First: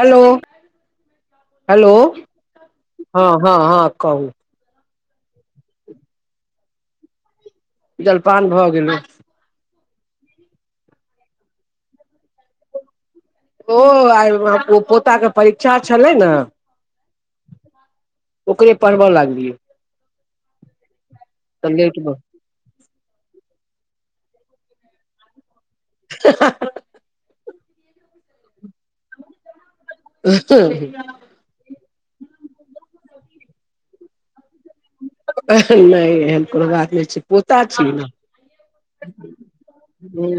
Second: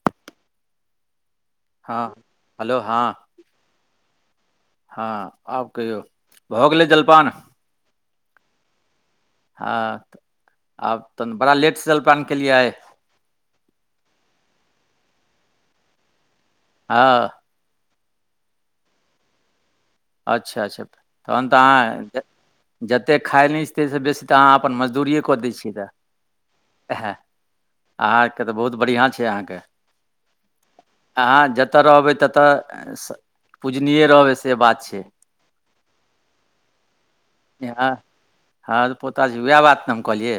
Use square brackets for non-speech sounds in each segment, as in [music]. Hello hello हँ hello हँ हँ हँ कहू। हँ आब कहियौ भऽ गेलै जलपान। जलपान भऽ गेलै। हँ आब तहन बड़ा लेटस जलपान केलियै आइ। ओ आइ ओ पोताके परीक्षा छलै ने ओऽ ओकरे पढब लागलियै। अच्छा अच्छा तहन तऽ अहाँ जते खाइ नै छी तइस बेसी तऽ अहाँ अपन मजदूरिए कऽ दै छियै तऽ। हं हां एहें अहाँके तऽ बहुत बढ़िआँ छै अहाँके। [unintelligible] अहाँ जतऽ रहबै ततऽ स पूजनीये रहबै से बात छै। अह नै एहन कोनो बात नै छै। पोता छियै ने हँ त पोता छै उएह बात ने हम कहलियै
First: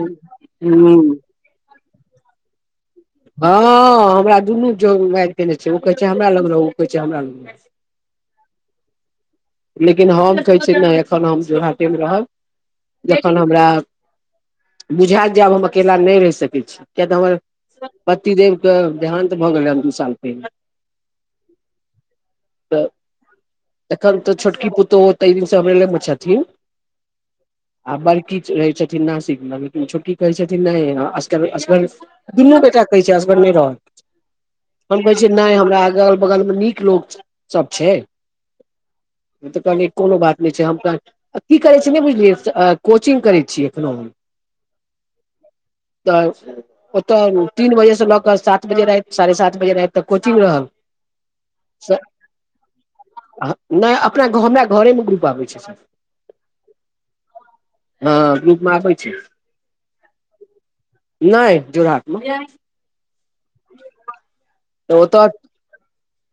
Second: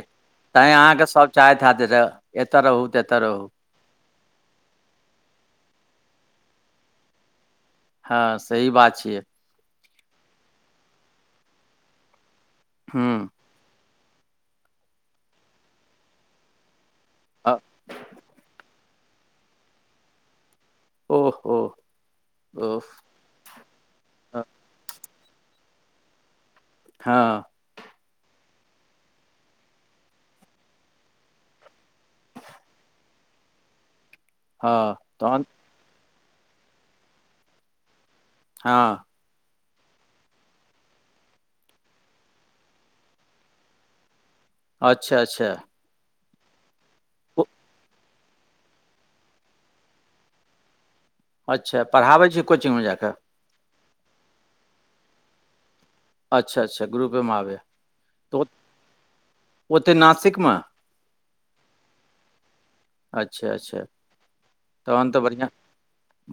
तैं ह ह अहाँके सब चाहैत हैत जे एतऽ रहू त एतऽ रहू। हँ हमरा दुनू [unintelligible] माइर केने छै ओ कहै छै हमरा लग रहु ओ कहै छै हमरा लग हां सही बात छियै। लेकिन हम कहै छीयै नै एखन हम [unintelligible] मे रहब हूँ जखन हम हमरा बुझैत जे आब हम अकेला नै रहि सकै छी किया तऽ हमर अ- पतिदेव के देहान तऽ भऽ गेल रह दू साल पहिनेे। ओ-ओ-ओ ह एखन तऽ छोटकी पुतहु तहि दिनसँ हमरमे छथिन। हँ आ बड़की छ रहै छथिन नासिकमे लेकिन छोट्की कहै छथिन नहिग असगर असगर दुनू बेटा कहै छै असगर नहि रहत। हँ हम कहै छियै तहन नहि हमरा अगल बगल मे नीक लोक च सब छै। हँ तऽ कहनि कोनो बात नहि छै हम अ की करै छी [unintelligible] नहि बुझलियै कोचिंग करै छीियै एखनो हम अच्छा अच्छा तऽ ओतऽ ओ- तीन बजे से लऽ कऽ सात बजे राति साढ़े सात बजे राति तऽ कोचिंग रहल। अच्छा पढ़ाबै छी कोचिङंगमे जाकऽ? नहि अपना घ हमरा घरेमे ग्रुप आबै छै सर। अच्छा अच्छा ग्रुपे माव हँ त [unintelligible] ग्रुप मे आबै छै ओते नासिकमे नहि जोराहटमे [unintelligible] अच्छा अच्छा तहन तऽ बढ़िआँ।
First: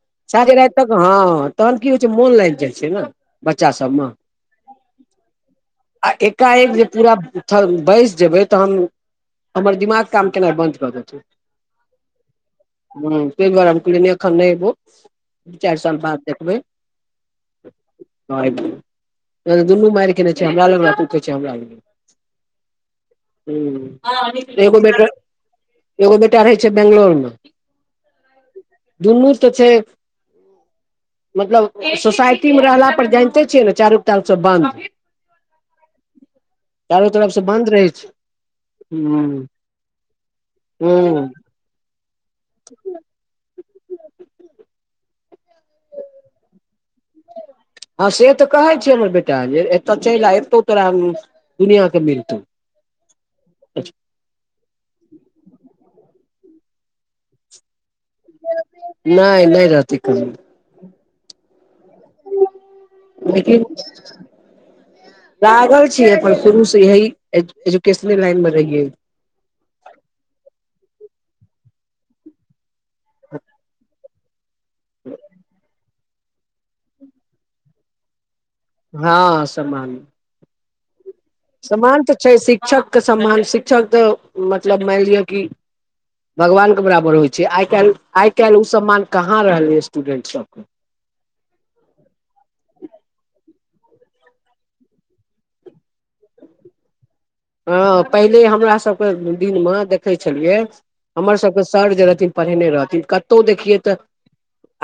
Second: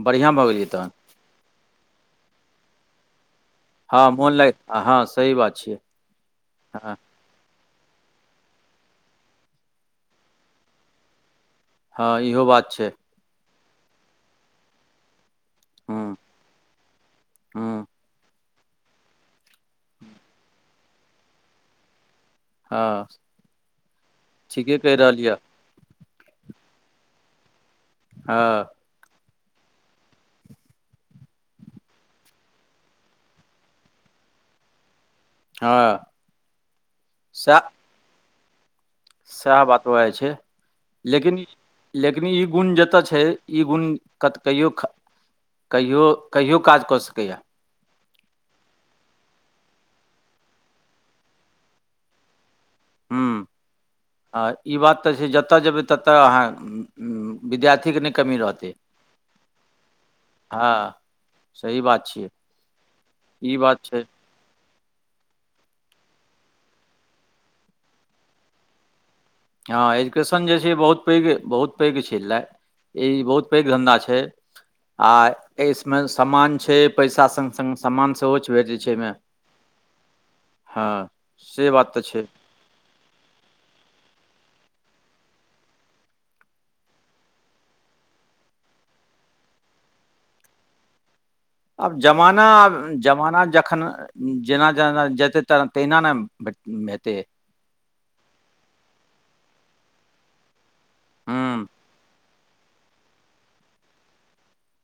बढ़िआँ भऽ साझे गेलियै राति तहन तक हँ तहन की होइ छै मोन लागल जाइ छै ने। बच्चा सबमे हँ मोन लागि हँ हँ, सही बात छियै आ एकाएक जे हँ धिआ पूरा [unintelligible] बैसि जेबै तऽ हम हमर दिमाग काम केनाइ बन्द कऽ देतै। हँ इहो बात छै। ह त बर हम कलिन एखन नहि एबो दू चारि साल हूँ बाद देखबै। हूँ [unintelligible] दुनू मार कने छै हमरा लग पूै हमरा ल हँ ह [unintelligible] ठीके कहि एगोटर रहल यऽ एगो बेटा रहै छै बेंगलोर मे। ह दुननूर तऽ छै। मतलब सोसाइटी मे रहला पर जानिते छियै ने चारू ताल सब बंन्द। हँ [unintelligible] चारो तरफ से सएह बन्द रहै छै। सएह बात उएहइ छै ह ह लेकिन इ लेकिन ई गुण जतय छै ई गुण कत कहियो कहियो कहियो काज कऽ सकैया। हँ से तऽ कहे छी हमर बेटा जे एतऽ चलि आ एतौ तोरा दुनििया के मिलतौ। [unintelligible] अचछा आ ई बात तऽ छै जतऽ जेबै ततऽ अहाँ विद्यार्थीके नहि कमी रहतै। नहि नहि रहत कोनो। हँ सही बात छै। छियै [unintelligible] ई लेकिन बात लागल छीै अपन शुरु से यही एजुकेशने लाइन मे रहिये। हँ एजुकेशन जे छै बहुत पैघ बहुत पैघ छललै। ई बहुत पैघ धंधा छै। आ इसमे सामान छै पैसा स स सामान सेहोच भेज। हँ समान। हँ। समान तऽ छै शिक्षकके समान शिक्षक तऽ मतलब माइन लिअ कि भगवान के बराबर होइ छै आइ काइल आइ काइल उ सम्मान कहाँ रहलै स्टूडेंट सबके। आब जमाना आब जमाना जखन जेना-जेना जेतै तऽ तहिना न भेट हेतै। हँ पहिले हमरा सबके दिन मं देखै छेलियै हूँ हमर सबके सर जे रहथिन पढ़ेने रहथिन कतौउ देखियै तऽ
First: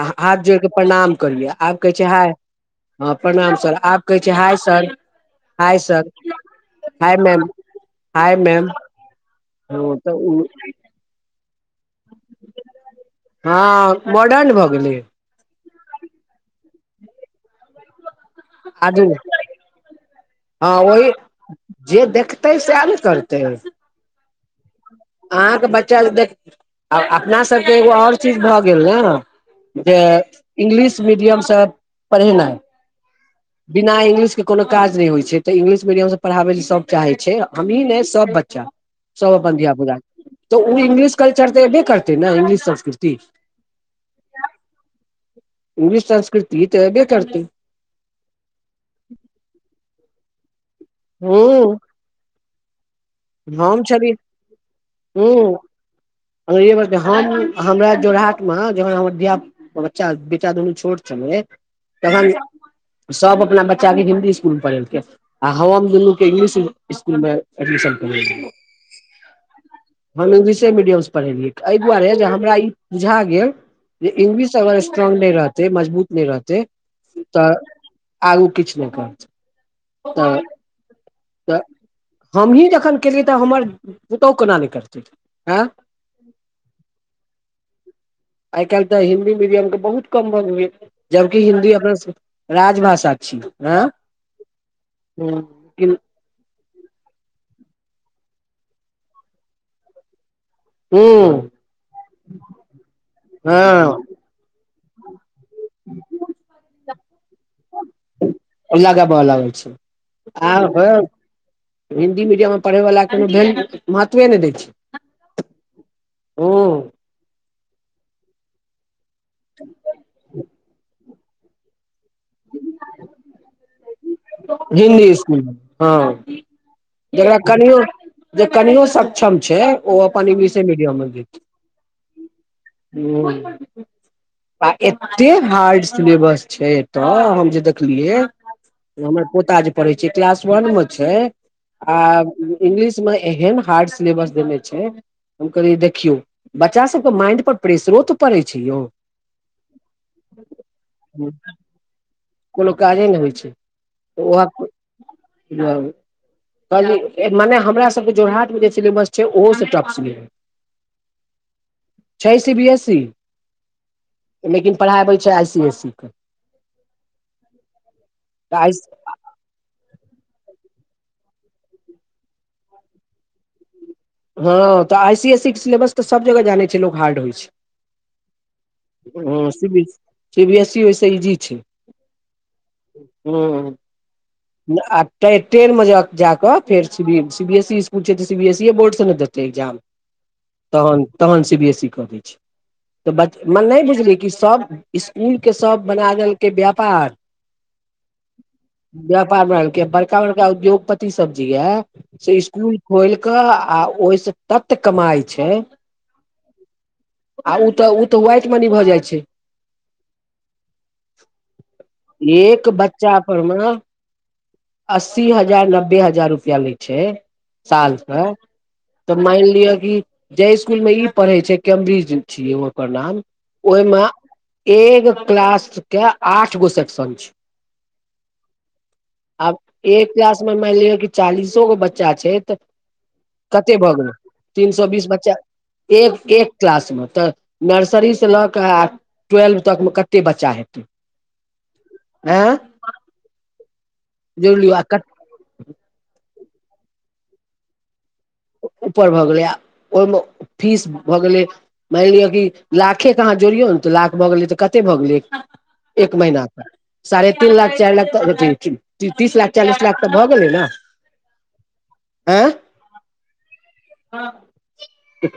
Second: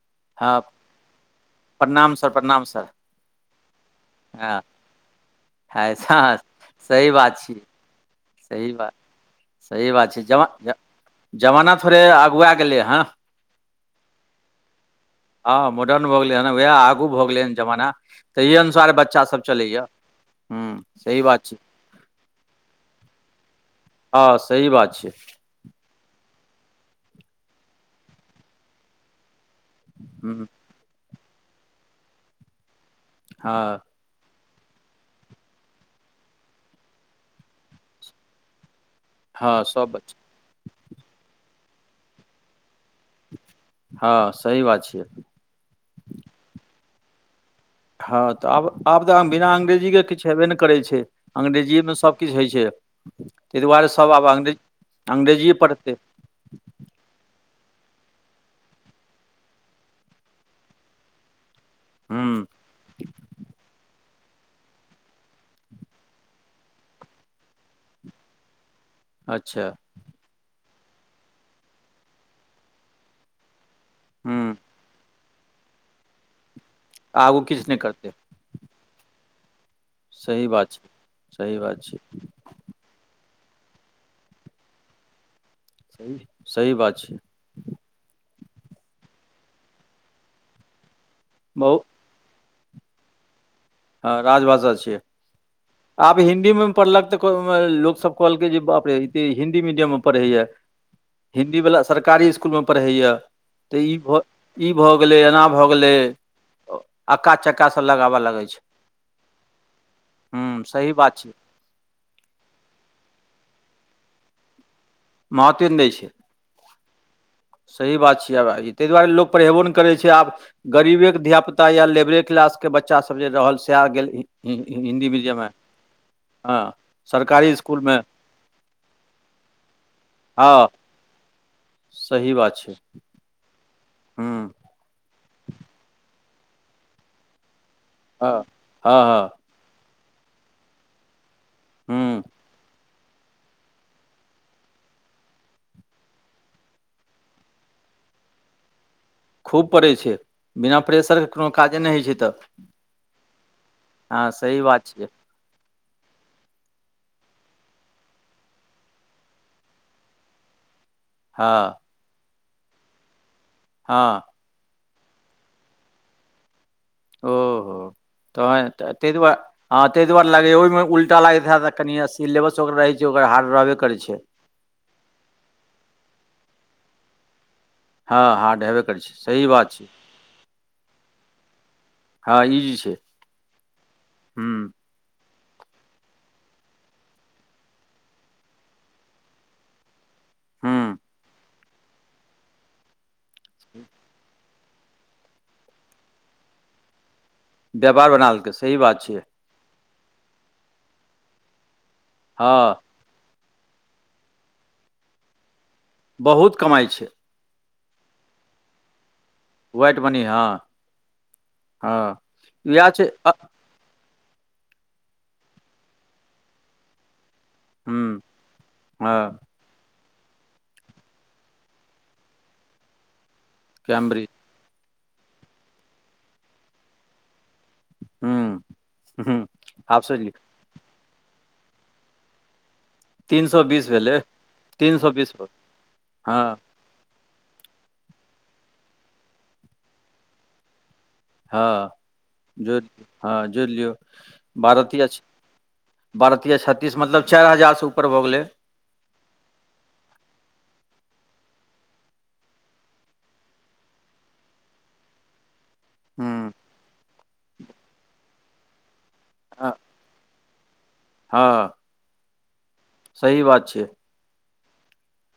हा-हाथ हँ जोइड़ कऽ प्रणाम करियै आब कहै छै प्रणाम सर हाय प्रणाम सर हँ प्रणाम सर आब कहै छै हाय सर। हाय हाय-स सर हँ सही हाय बात मैम छैय। हाय मैम सही बात सही हँ तऽ बात छै ओ जमा ज जमाना थोड़े अगुआ गेलै हँ। हँ मॉडर्न भऽ गेलै। हँ मॉडर्न भऽ गेलै हन भैया आगू भऽ गेलै हन जमाना तहि अनुसार आधुनिक बच्चासभ चलैया। हँ हूँ ओही सही बात छै जे देखतै सएह न करतै। हँ सही बात छै। अहाँके बच्चा देख आ अपना सबके एगो और चीज भऽ गेल न। जे हूँ इंग्लिश मीडियमसँ पढ़ेनाइ। हँ बिना इंग्लिशके कोनो काज नैय होइ छै तऽ इंग्लिश मीडियमसँ पढ़ाबै लऽ सभ चाहै छै हमही नैय सभ बच्चा। सब हँ अपन सब धियापुता बच्चा तऽ उ इंग्लिश कल्चर तऽ एब्बे करतै न इंग्लिश संस्कृति। हँ सही बात छियै। इंग्लिश संस्कृति तऽ एब्बे करतै। हँ तऽ आब आब तऽ बिना अंग्रेजीके किछ हेब्बे नैय करै छै हूँ अंग्रेजीएमे सब किछ होइ छै तय हम दुआरे सब छलियै आब अग्रेज अंग्रेजिए पढ़तै। अंग्रेजीए बजतै हम हमरा जोराहटमे जहन हमर धियापुता ओ बच्चा बेटा दुनू छोट छलै हूँ तखन सब अपना बच्चा के हिन्दी इस्कूलमे पढ़ेलकै। आ हम दुनू के इंग्लिश इसकुल में एडमिशन करे [unintelligible] अच्छा। हम इंग्लिशे मीडियमसँ पढ़ेलियै अय दुआरे जे हमरा ई बुझा गेल जे हूँ इंग्लिश अगर स्ट्रॉंग नैय रहतै मजबूत नैय रहतै आगू तऽ किछु नहि करतै आगू किछ नै करतै। तऽ सही बात छै सही तऽ बात छै। हमहीँ जखन केलियै तऽ हमर पुतौह कोना नैय करतै एँ। सही बात छै। आइ काइल तऽ हिंन्दी मीडियम के बहुत कम भऽ गेलै जबकि हिन्दी बहु अपना सब राजभाषा छी। हँ राजभाषा छियै लेकिन आ ब हिंन्दी में पढ़लक तऽ [unintelligible] लोक सब कहलकै जे बाप रे इ तऽ हिन्दी मीडियम में पढ़ैया। [unintelligible] हूँ हिन्दीवला सरकारी इसकुलमे पढ़ैए तऽ ई हँ भऽ ई भऽ गेलै एना भऽ गेलै अक्का-चक्का सब लगाबऽ लागै छै। लगाबऽ लागै छै हूँ आब हँ सही बात छै हिन्दी मीडियम में पढ़यवला कोनो भैल महत्वे नैय दै छै। महत्वे नैय दै छै। ओ। सही बात छियै आब ताहि दुआरे लोक पढ़ेबो नहि करै छै आब गरीबेके धिया पुता। या लेबरे क्लास के बच्चा सब जे रहल सैह गेल। हि हिन्दी मीडियम मे स्कूलमे हँ। जेकरा सरकारी स्कुल कनियो मे जे कनियो सक्षम छै ओ अपन हँ इंगलिशे मीडियम में दे। सही बात छै हूँ। [unintelligible] हूँ आ एते हार्ड सिलेबस छै एतऽ हम जे देखलियै। हँ हँ हँ हमर पोता जे पढ़े छै क्लास वन मे छै आ हूँ इंगलिश। मे एहन हार्ड सिलेबस देने छै। हम कहलियै देखियौ बच्चा सबके माइंड पर प्रेेशरो तऽ पड़ै छै यौ। खूब पड़ै छै बिना प्रेेशरके कोनो काजे नहि होइ छै तऽ। कोनो काजे नहि होइ छै। हँ सही बात छै। की हाल। कहली मने हमरा सबके जोरहटमे जे सिलेबस छै ओहोसे टफ सिले। हँ। छै सी बी एस इ। हँ। लेकिन पढ़ाइ अबै छै आई सी एस सी के। ओ हो तऽ आई तैँ तै दुआ। हँ ताहि दुआरे लगैया ओहिमे उलटा लागैत हएत आ कनि सिलेबस ओकर रहैत छै ओकर हार्ड रहबे करै छै। हँ तऽ आइ सी एस सी के सिलेबस तऽ सभ जगह जानै छै लोक हार्ड होइ छै। हँ हार्ड हेबे करै छै सही हँ सी बात बी छै सी बी एस सी ओय से इजी छै। हँ इजी छै हँ हुँ न आ। तैँ टेनमे जा कऽ फेर C C B S C school छै तऽ सी बी एस सीए बोर्डसँ ने देतै एक्जाम। हुँ तहन तहन सी बी एस सी कऽ दै छै। तऽ बच मने नहि बुझलियै कि सभ स्कुलके सभ बना देलकै व्यापार। व्यापार बना देलकै सही बात छियै व्यापार बना देलकै या। बड़का बड़का उद्योगपति सब जे या से हँ स्कूल खोल कऽ आ। ओई स तत कमाइ छै। बहुत कमाइ छै। आ रे तऽ ओ तऽ व्हाइट मनी भऽ जाइ छै। व्हाइट मनी हँ हँ एक इएह छै बच्चा परमे। अस्सी हजार नब्बे हजार रुपआ लै छै हुँ सालके। हँ तऽ मान लिअ कि जे स्कुल मे ई पढ़े छै कम्ब्रिज छियै ओकर नाम। ओहिमे कैम्ब्रिज एक क्लास के आठ गो सेक्शन छै। हुँ हुँ आब एक सोचि लियौ क्लास मे मान लिअ कि चालीसो गो बच्चा छै तऽ। तीन सौ कते बीस भऽ गेलै भेलै तीन सए बीस बच्चा एक हँ एक क्लास मे तऽ। नर्सरीसँ लऽ कऽ आर ट्वेल्व तकमे कते बच्चा हेतै। हँ आँय जोर जोर लियो हँ जुड़लियौ जोड़ि लियौ आ बारह कत तीया छतिस। बारह तिया छतीस मतलब चारि हजारसँ ऊपर भऽ गेलै। ऊपर भऽ गेलै आ ओहिमे फिश भऽ गेलै। मानि लिअ कि लाखेके अहाँ जोड़ियौ ने तऽ लाख भऽ गेलै तऽ कतेक भऽ गेलै। एक महिना हूँ के साढ़े तीन लाख चारि लाख तक। तीस लाख हँ चालीस लाख तऽ भऽ गेलै ने हँ, आ। सही बात छै।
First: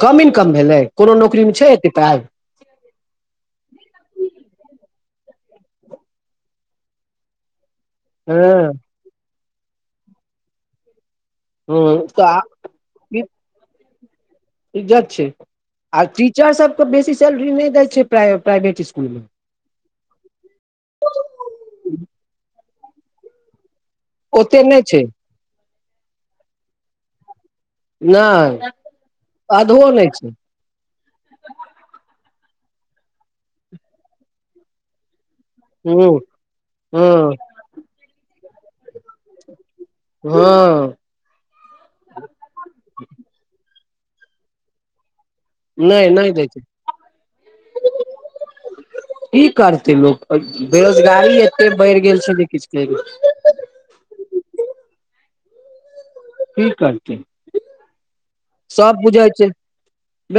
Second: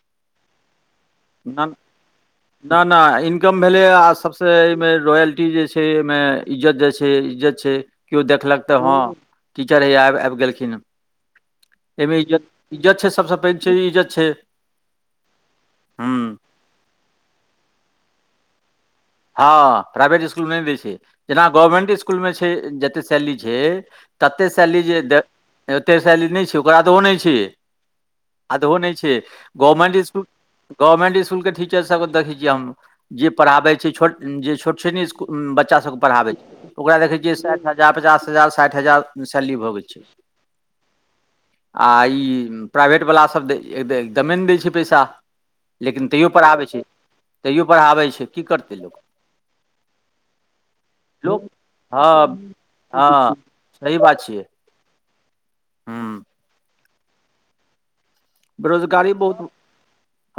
कम इनकम भेलै? कोनो नौकरीमे छै एत्ते पाइ? ना-ना इनकम भेलै, आ सभसँ एहिमे रॉयल्टी जे छै एहिमे इज्जत जाइ छै, इज्जत छै। केओ देखलक तऽ हँ, टीचर हैया आबि-आबि गेलखिन हं। हँ एहिमे तऽ इज्जत इज्जत छै, ई सबसे पैघ छै, इज्जत छै। इज्जत छै, आ हूँ टीचर सबके बेसी सैलरी नहि दै छै प्राय- प्राइवेट इस्कुल मे। हँ प्राइवेट इसकुलमे नै दै छै, जेना गवर्मेन्ट इसकुलमे छै जत्ते सैलरी छै तते ओते सैली नहि जे छै दे, तेते सैली नहि छै, ओकरा त ओ नहि छै नहि आधहो नहि छै। आधो गवर्मेंट नहि इसकुल छै गवर्मेंट स्कूल के टीचर सब के देखै छियै हम। जे पढ़ाबे छी छोट- जे छोट छीन इस्कू-बच्च बच्चा सबके हुं पढ़ाबै छै। ओकरा देखै हँ छियै साठि हजार, पचास हजार, साठि हजार सैलरी भऽ गेल छै। हुं आ ई प्राइवेट वला सभ [unintelligible] एकदमे नै दै छै पैसा। लेकिन नहि तैयो नहि दै पढ़ाबै छै, तैयो पढ़ाबै छै। कि करतै? लोक कि करतै लोक? [unintelligible] बेरोजगारी लोक एते बढ़ि हँ गेल छै जे किछ कै हँ सही बात छियै। हुं कि करथिन? सब बेरोजगारी बुझै छै। बहुत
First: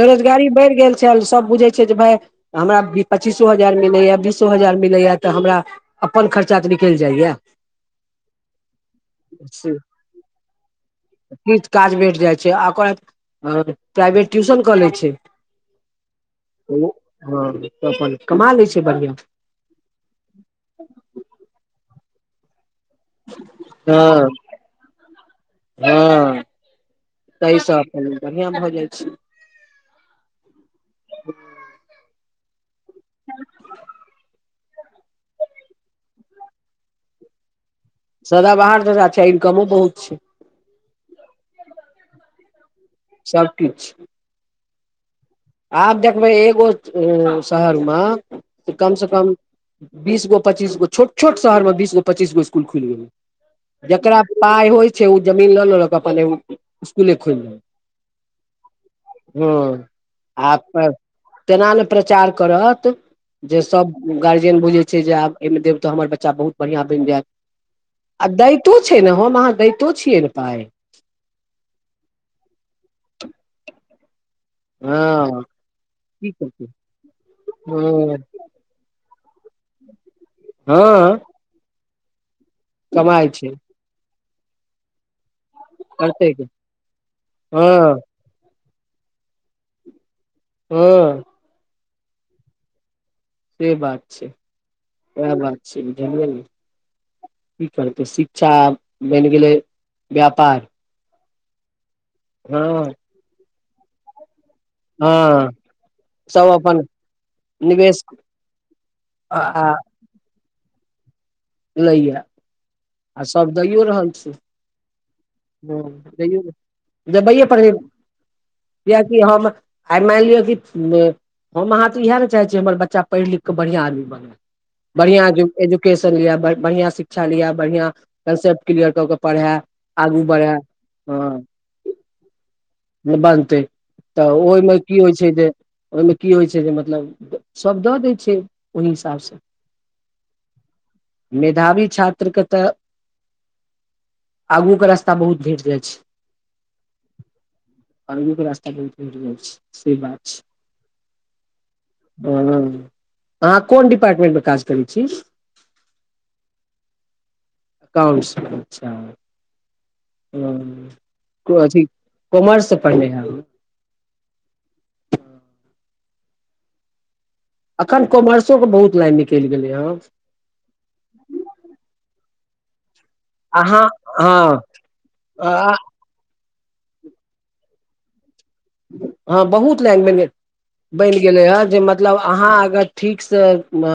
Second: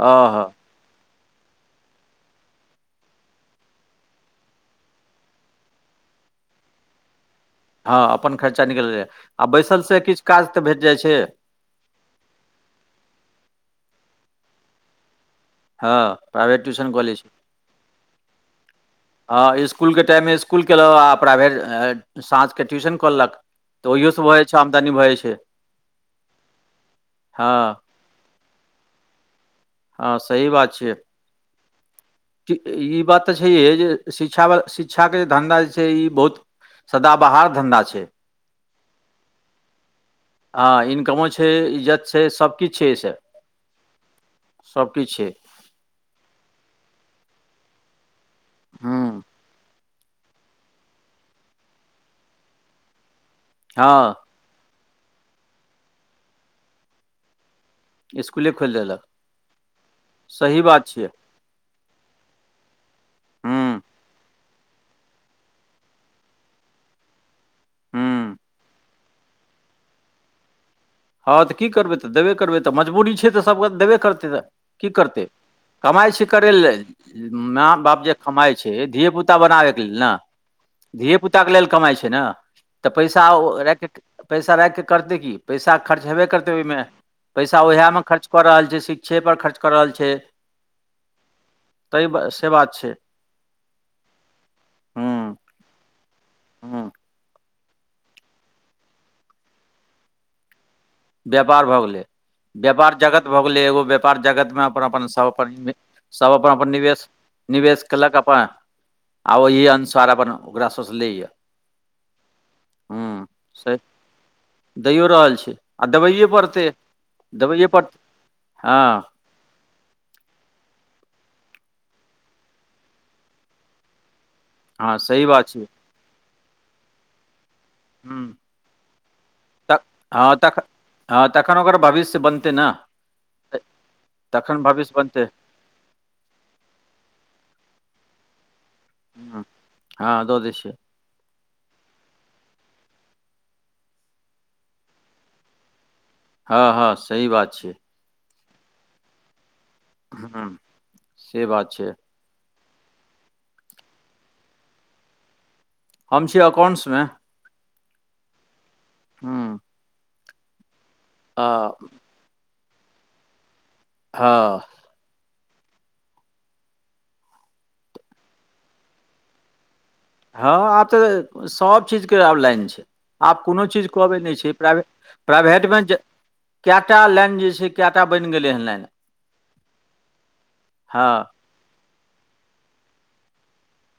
हँ हँ बढ़ि गेल चल सब बुझै छै जे भाय हमरा पच्चीसो हजार मिलैया, बीसो हजार मिलैया, तऽ हमरा अपन खर्चा तऽ निकलि जाइया। हँ अपन खर्चा निकलैए। आ बैसलसे किछ काज तऽ भेट जाइ छै। किछ काज भेट जाइ छै। आ ओकर हं, प्राइवेट ट्यूशन कऽ लै छै। हँ प्राइवेट ट्यूशन कॉलेज उं-हुं, अपन कमा लै छै बढ़िआं। हँ इसकुलके टाइममे इसकुल केलउं, आ प्राइभेर अ-साँझके ट्यूशन [unintelligible] तऽ ओहियो सेऽ हँ भऽ जाय छै, आमदनी भ जाइ छै। हँ बढ़िआं भऽ जाइ छै। हँ, सही बात छियै। [inaudible] ई बात तऽ छैहे जे शिक्षा ब-शिक्षाके जे धन्धा जे छै, ई बहुत सदाबहार धन्धा छै। सदाबहार घंघा छै, आ इनकमो बहुत छै। हँ, इनकमो छै, इज्जत छै, सबकिछ छै एहिसे। सबकिछ सबकिछ छै। आब देखबै एगो अं-शहर म, कम हुँ से कम बीसगो पच्चीस गो, छोट -छोट शहरमे बीसगो पच्चीस गो इसकुल खुलि गेलै। हँ जकरा पाय होइ छै, उ जमीन लऽ लेलक। अपन एगो इसकुले खोलि लेलक। इसकुले खोइल देलक। आ सही बात [unintelligible] छियै तेना ने प्रचार करत हुँ जे सब गार्जियन बुझैत छै, जे आब एहिमे देब तऽ हमर बच्चा बहुत बढ़िआं बनि जायत। आ हुँ दैतो छै ने, हम अहाँ दैतो छियै ने पाइ। हँ तऽ कि करबै? तऽ देबे करबै, तऽ मजबूरी छै तऽ सभके देबे करतै नऽ। कि करतै? हँ कमाइ छै की करै करतै ले, मा-बाप जे हँ कमाइ छै धिये पुता बनाबैके लेल ने धिय हँ पुताक के लेल कमाइ छै ने तऽ कमाइ छै पैसाओ राइख पैसा राखिक करतै की पैसा खर्च हेबे करतै ओहिमे पैसा हँ उएहमे खर्च कऽ रहल छै शिक्षे पर खर्च कऽ रहल छै। हँ ता इ से बात छै। से बात छै सएह हूँ बात छै बुझलियै हूँ ने। शिक्षा बनि गेलै व्यापार। व्यापार भऽ गेलै हँ व्यापार जगत भऽ गेलै एगो व्यापार जगत मे अपन हँ सब अपन सब अपन सब अपन अपन निवेश निवेश केलक अपन आ ओही अनुसार अपन ओकरा सोचले य। लए आ अ सभ से दैओ रहल छी। दैयो रहल छै ह आ देबैए ज पड़तै जबैए प दबाइए पर हँ कियकि हम आइ मानि लिय कि हम अहाँ तऽ इएह ने चाहै छीयै हमर बच्चा पढ़ि लिखि कऽ बढ़िआँ आदमी बनय। हँ सही बढ़िआँ एजु बात छै एजुकेशन लिअ बढ बढ़आँ शिक्षा लिअ बढ़िआँ ह कन्सेप्ट क्लियर कऽ के पढ़ै आगू बढ़ै हँ। ग ब बारिश बनते न। बनतै तऽ ओहिमे की होइ बनतै छै जे। ओहिमे की होइ छै जे मतलब सभ दऽ दै छै। ओय हिसाबसँ हँ दऽ दै छियै मेधावी छात्र के तऽ [unintelligible] आगू के रास्ता बहुत भेट जाइ छै। हँ हँ सही बात छियै। आरबे रासा बहुत भेट जाइ छै। से बात ह से बात छै। ह अहाँ कोन डिपार्टमेंट मे काज करै छी? हम छी अकाउंट्समे। काउंसिला छै। हँ ह अथी कोमर से पढ़ने है। हँ अखन कॉमर्सोके बहुत लाइन निकलि गेलै हेँ। हँ आब तऽ सब चीज के आब लाइन छै। आब कोनो अहाँ चीजके अबै नहि छै हँ प्राइभे अ- प्राइभेटमे जे कएटा लाइन जे छै कए टा बनि गेलै हेन लाइन हँ बहुत लैंगमे हँ बनि गेलै हे जे म मतलब अहाँ अगर ठीकसँ म